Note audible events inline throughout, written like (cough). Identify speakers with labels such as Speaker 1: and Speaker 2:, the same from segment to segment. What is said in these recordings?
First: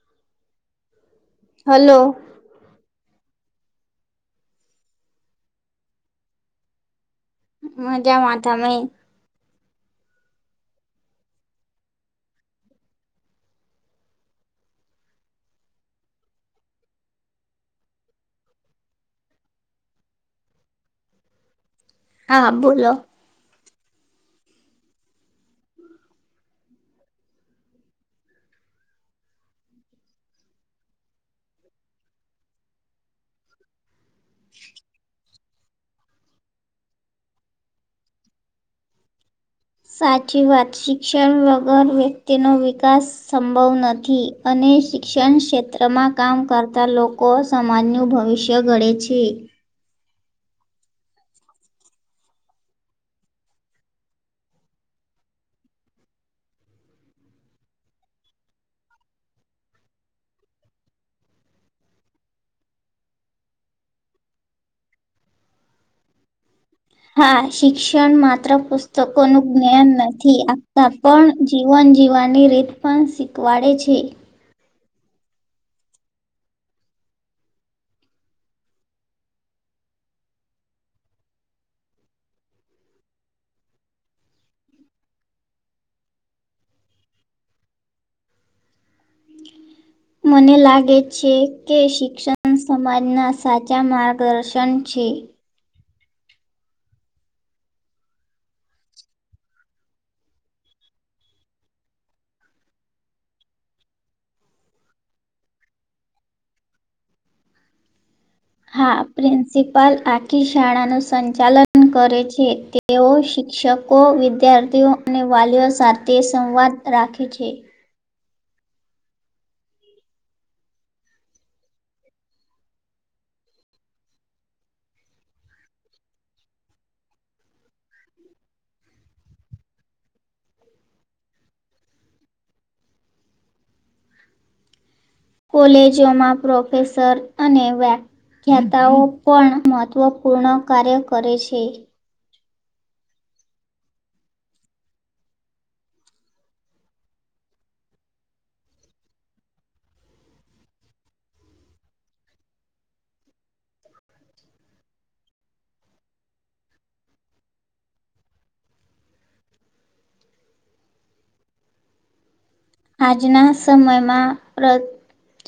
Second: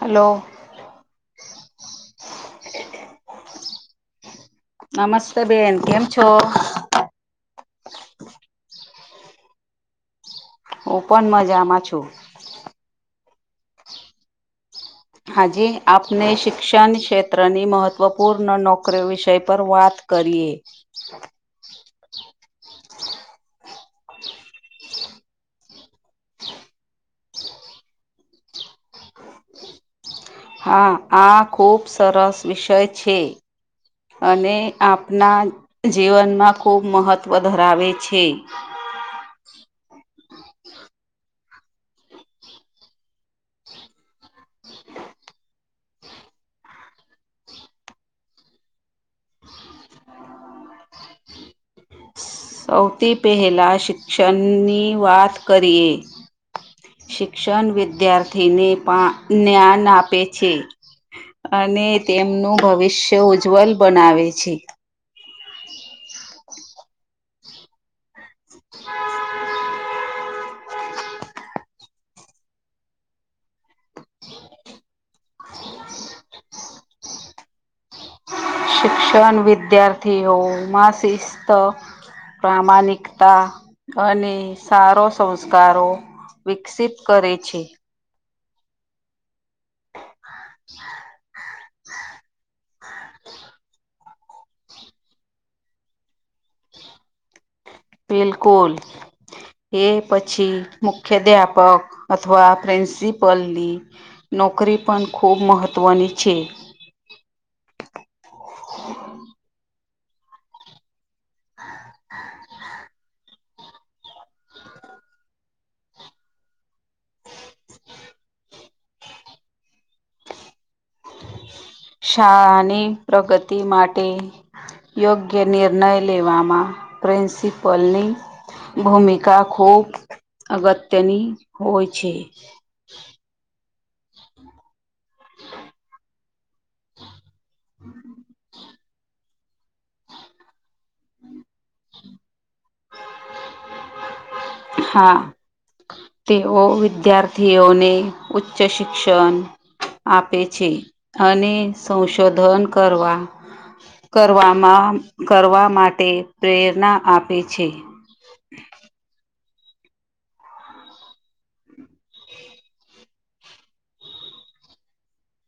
Speaker 1: Hello
Speaker 2: hello
Speaker 1: નમસ્તે બેન કેમ છો
Speaker 2: મજા મા તમે
Speaker 1: હુ પણન મજામાં છું હાજી આપને શિક્ષણ ક્ષેત્રની મહત્ત્વપૂર્ણ નોકરીઓ વિષય પર વાત કરીએ
Speaker 2: હા બોલો
Speaker 1: હા આ ખૂબ સરસ વિષય છે અને આપના જીવનમાં ખૂબ મહત્ત્વ ધરાવે છે
Speaker 2: સાચી વાત શિક્ષણ વગર વ્યક્તિનો વિકાસ સંભવ નથી અને શિક્ષણ ક્ષેત્રમાં કામ કરતા લોકો સમાજનું ભવિષ્ય ઘડે છે
Speaker 1: સૌથી પહેલાં શિક્ષણની વાત કરીએ શિક્ષણ વિદ્યાર્થીને પા જ્ઞાન આપે છે અને તેમનું ભવિષ્ય ઉજ્જવલ બનાવે છે
Speaker 2: હા શિક્ષણ માત્ર પુસ્તકોનું જ્ઞાન નથી આપતા પણ જીવન જીવવાની રીત પણ શીખવાડે છે
Speaker 1: શિક્ષણ વિદ્યાર્થીઓમાં શિસ્ત પ્રમાણિકતા અને સારો સંસ્કારો વિકસિત કરે છે.
Speaker 2: મને લાગે છે કે શિક્ષણ સમાજના સાચા માર્ગદર્શન છે.
Speaker 1: બિલકુલ એ પછી મુખ્યાધ્યાપક અથવા પ્રિન્સિપલની નોકરી પણ ખૂબ મહત્ત્વની છે
Speaker 2: હા પ્રિન્સપ પાલ આખી શાળા નું સંચાલન કરે છે તેઓ શિક્ષકો વિદ્યાર્થીઓ અને વાલીઓ સાથે સંવાદ રાખે છે
Speaker 1: શાળાની પ્રગતિ માટે યોગ્ય નિર્ણય લેવામાં પ્રિન્સિપલની ભૂમિકા ખુબ અગત્યની હોય છે.
Speaker 2: કોલેજોમાં પ્રોફેસર અને વ્યાખ્યાતાઓ પણ મહત્ત્વપૂર્ણ કાર્ય કરે છે
Speaker 1: (inaudible) હા તેઓ વિદ્યાર્થીઓને ઉચ્ચ શિક્ષણ આપે છે અને સંશોધન કરવા કરવામાં કરવા માટે પ્રેરણા આપે છે.
Speaker 2: આજના સમયમાં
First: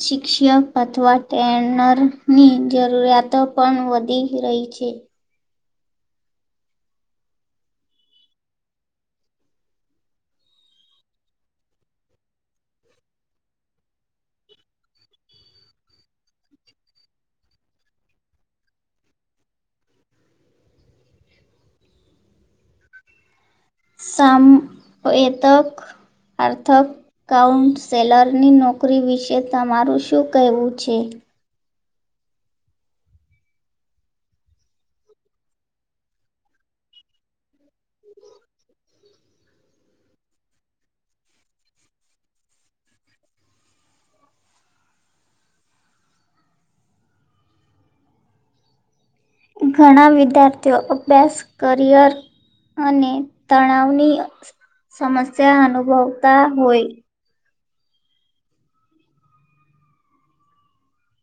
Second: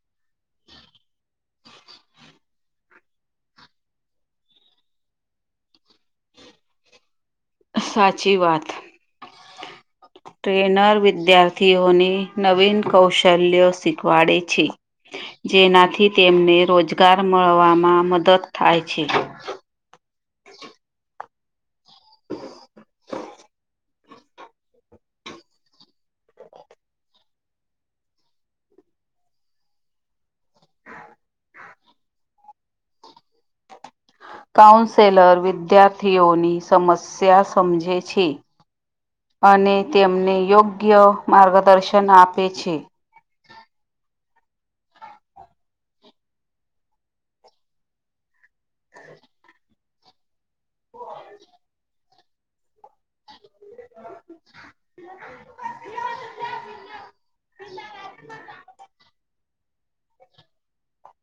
Speaker 2: શિક્ષક અથવા ટ્રેનરની જરૂરિયાતો પણ વધી રહી છે.
Speaker 1: સાચી વાત (unintelligible) ટ્રેનર વિદ્યાર્થીઓને નવીન કૌશલ્યો શીખવાડે છે. જેનાથી તેમને રોજગાર મળવામાં મદદ થાય છે.
Speaker 2: સમ એતક અર્થક કાઉન્ટસેલરની નોકરી વિશે તમારું શું કહેવું છે.
Speaker 1: કાઉન્સેલર વિદ્યાર્થીઓની સમસ્યા સમજે છે. અને તેમને યોગ્ય માર્ગદર્શન આપે છે.
Speaker 2: ઘણા વિદ્યાર્થીઓ અભ્યાસ કરિયર અને તણાવની સમસ્યા અનુભવતા હોય
Speaker 1: (unintelligible)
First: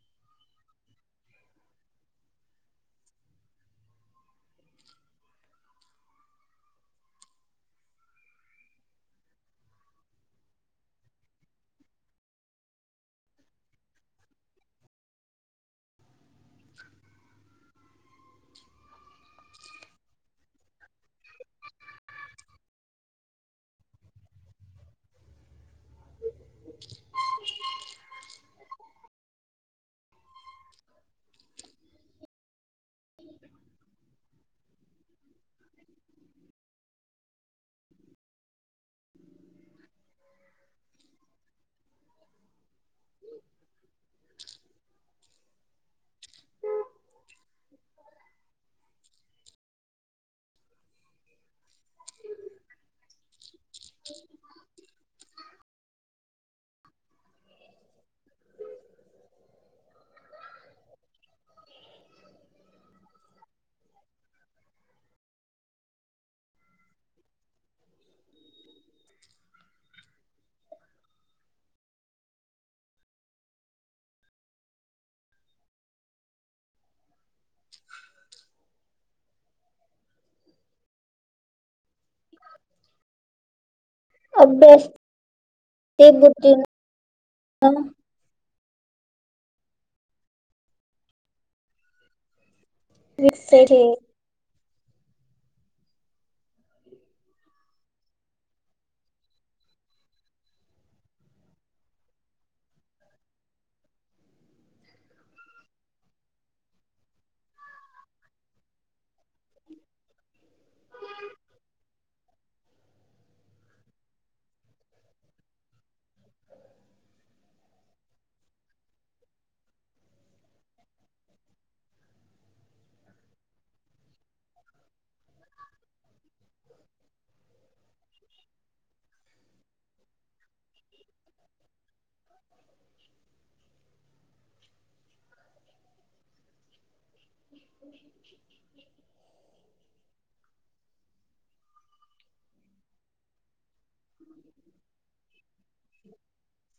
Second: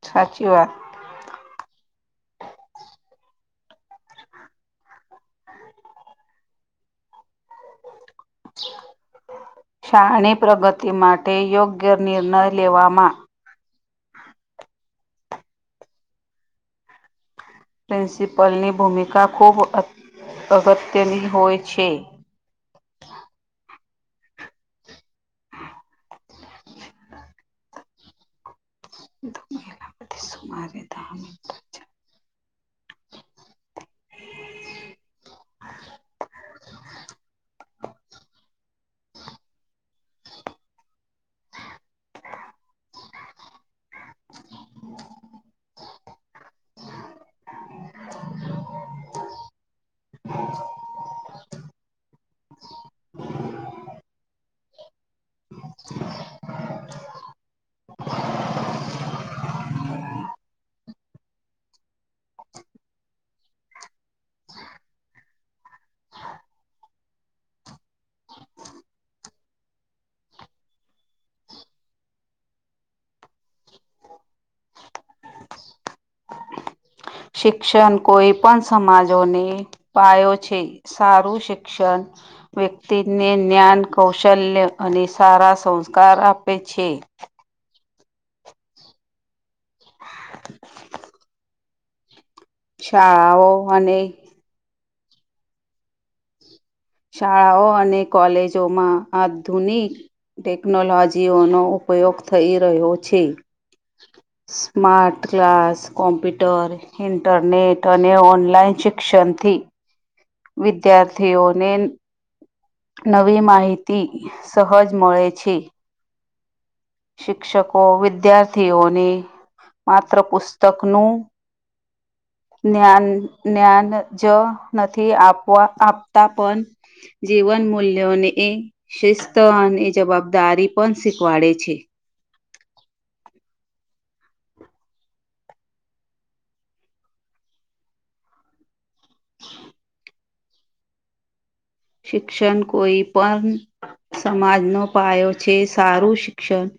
Speaker 1: સાચી વાત. (unintelligible) શાણી પ્રગતિ માટે યોગ્ય નિર્ણય લેવામાં પ્રિન્સિપલની ભૂમિકા ખૂબ અગત્યની હોય છે. (unintelligible) મહિલા સુમારે દ મ (inaudible) શિક્ષણ કોઈ પણ સમાજોને પાયો છે સારું શિક્ષણ વ્યક્તિને જ્ઞાન કૌશલ્ય
Speaker 2: અભ્યાસ
Speaker 1: અને સારા સંસ્કાર આપે છે.
Speaker 2: હલો (unintelligible)
Speaker 1: (inaudible) શાળાઓ
Speaker 2: વિષય છે.
Speaker 1: અને શાળાઓ અને કોલેજો માં આધુનિક ટેક્નોલોજીઓનો ઉપયોગ થઈ રહ્યો છે સ્માર્ટ ક્લાસ કોમ્પ્યુટર ઇન્ટરનેટ અને અને ઓનલાઇન શિક્ષણથી વિદ્યાર્થીઓને નવી માહિતી સહજ મળે છે‌ શિક્ષકો વિદ્યાર્થીઓને માત્ર પુસ્તક નું જ્ઞાન જ્ઞાન જ નથી આપવા આપતા પણ જીવન મૂલ્યોને એ શિસ્ત અને જવાબદારી પણ શીખવાડે છે
Speaker 2: હ (inaudible)
Speaker 1: શિક્ષણ કોઈ પણ સમાજનો પાયો છે સારું શિક્ષણ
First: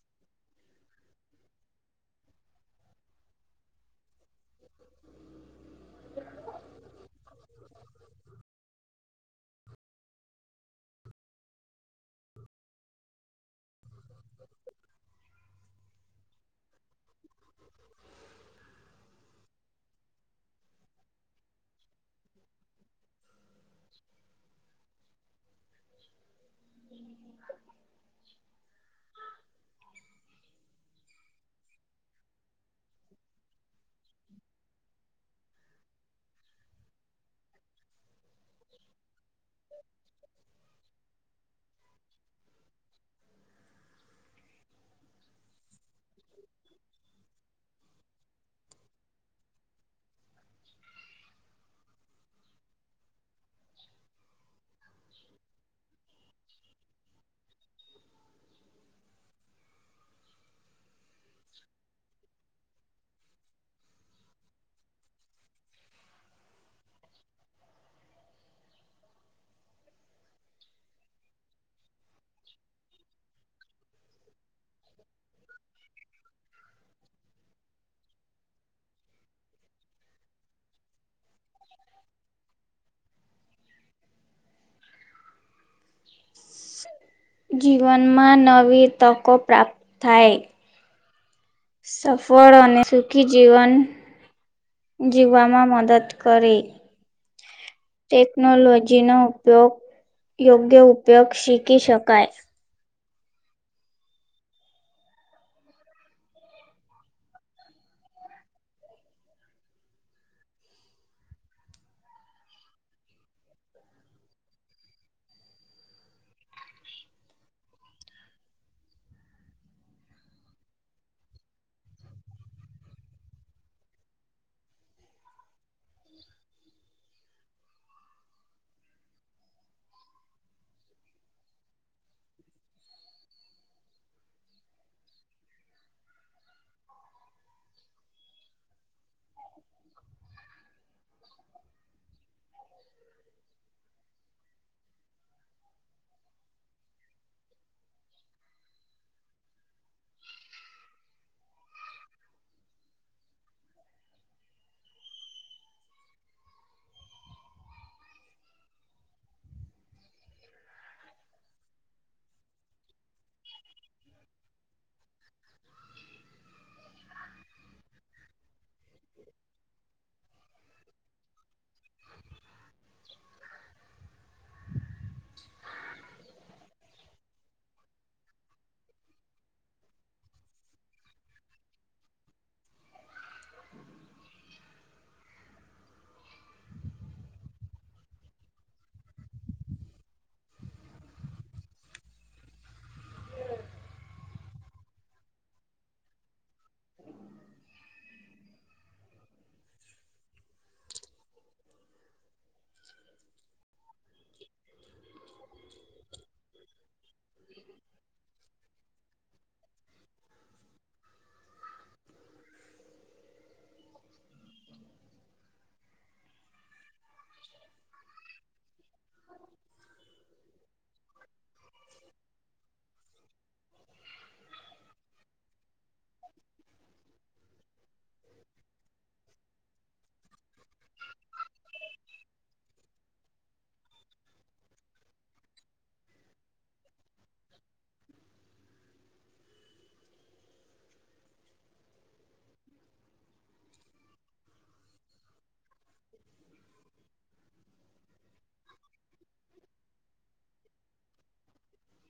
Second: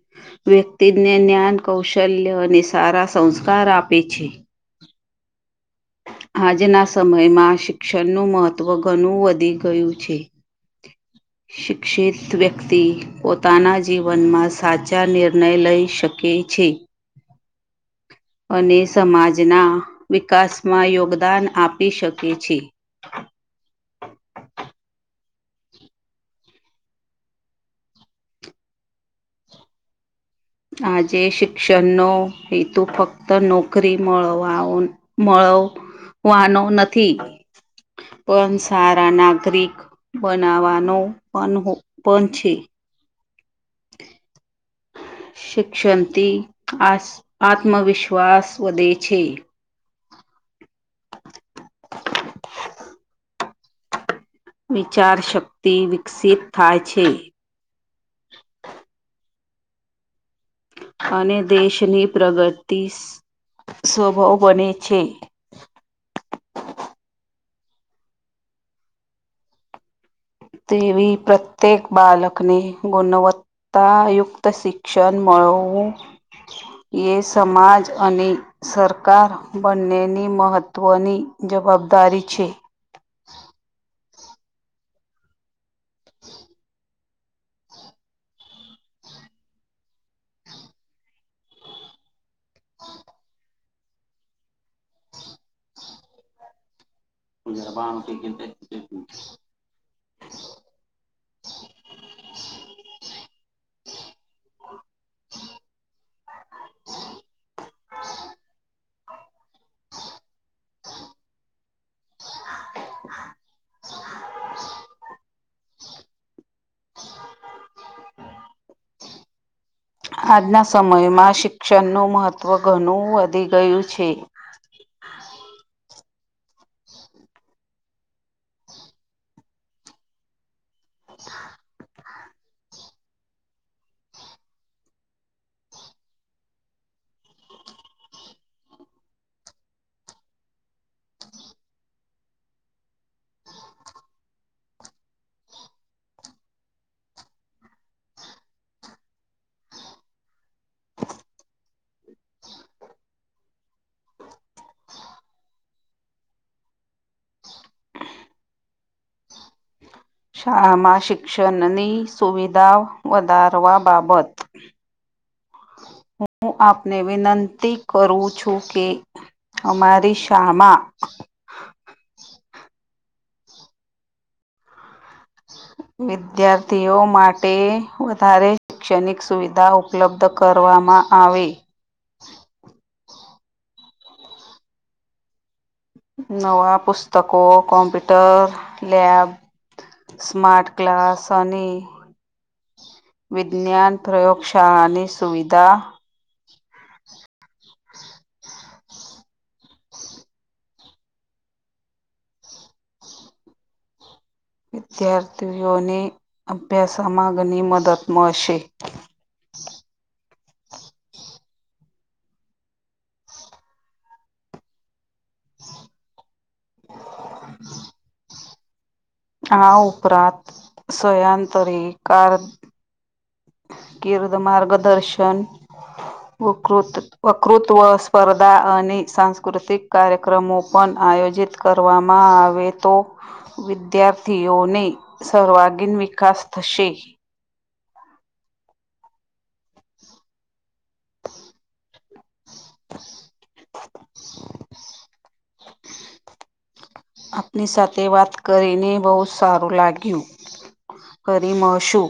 Speaker 1: વ્યક્તિને જ્ઞાન કૌશલ્ય અને સારા સંસ્કાર આપે છે.
Speaker 2: હ (inaudible)
Speaker 1: આજના સમયમાં શિક્ષણનું મહત્વ ઘણું વધી ગયું છે. શિક્ષિત વ્યક્તિ પોતાના જીવનમાં સાચા નિર્ણય લઈ શકે છે અને સમાજના વિકાસમાં યોગદાન આપી શકે છે આજે શિક્ષણનો હેતુ ફક્ત નોકરી મળવા મળવાનો નથી પણ સારા ના નાગરિક બનાવાનો પણ પણ છે શિક્ષણ આસ આત્મવિશ્વાસ વધે છે. વિચારશક્તિ વિકસિત થાય છે અને દેશની પ્રગતિ સ્વભાવ બને છે તેવી પ્રત્યેક બાલકને ગુણવત્તા ત્તાયુક્ત શિક્ષણ મળવું એ સમાજ અને સરકાર બંનેની મહત્ત્વની જવાબદારી છે.
Speaker 2: જીવનમાં નવી તકો પ્રાપ્ત થાય સફળ અને સુખી જીવન જીવામાં મદદ કરે.
Speaker 1: જરાબ
Speaker 2: ટેકનોલોજીનો
Speaker 1: (unintelligible)
Speaker 2: ઉપયોગ યોગ્ય ઉપયોગ શીખી શકાય
Speaker 1: આજના સમયમાં શિક્ષણનું મહત્ત્વ ઘણું વધી ગયું છે. (inaudible) (inaudible) શાળામાં શિક્ષણની સુવિધા વધારવા બાબત હું આપને વિનંતી કરું છું કે અમારી શાળામાં વિદ્યાર્થીઓ માટે વધારે શૈક્ષણિક સુવિધા ઉપલબ્ધ કરવામાં આવે નવા પુસ્તકો કોમ્પ્યુટર લેબ સ્માર્ટ ક્લાસ અને વિજ્ઞાન પ્રયોગશાળાની સુવિધા
Speaker 2: (inaudible)
Speaker 1: વિદ્યાર્થીઓને અભ્યાસમાં ઘણી મદદ મળશે. (inaudible) આ ઉપરાંત સયાંતરી કાર ગીરદ માર્ગદર્શન વકૃત્વ વકૃત્વ સ્પર્ધા અને સાંસ્કૃતિક કાર્યક્રમો પણ આયોજિત કરવામાં આવે તો વિદ્યાર્થીઓને સર્વાગીન વિકાસ થશે. (inaudible) (inaudible) આપની સાથે વાત કરીને બહુ સારું લાગ્યું. ફરી મળશું.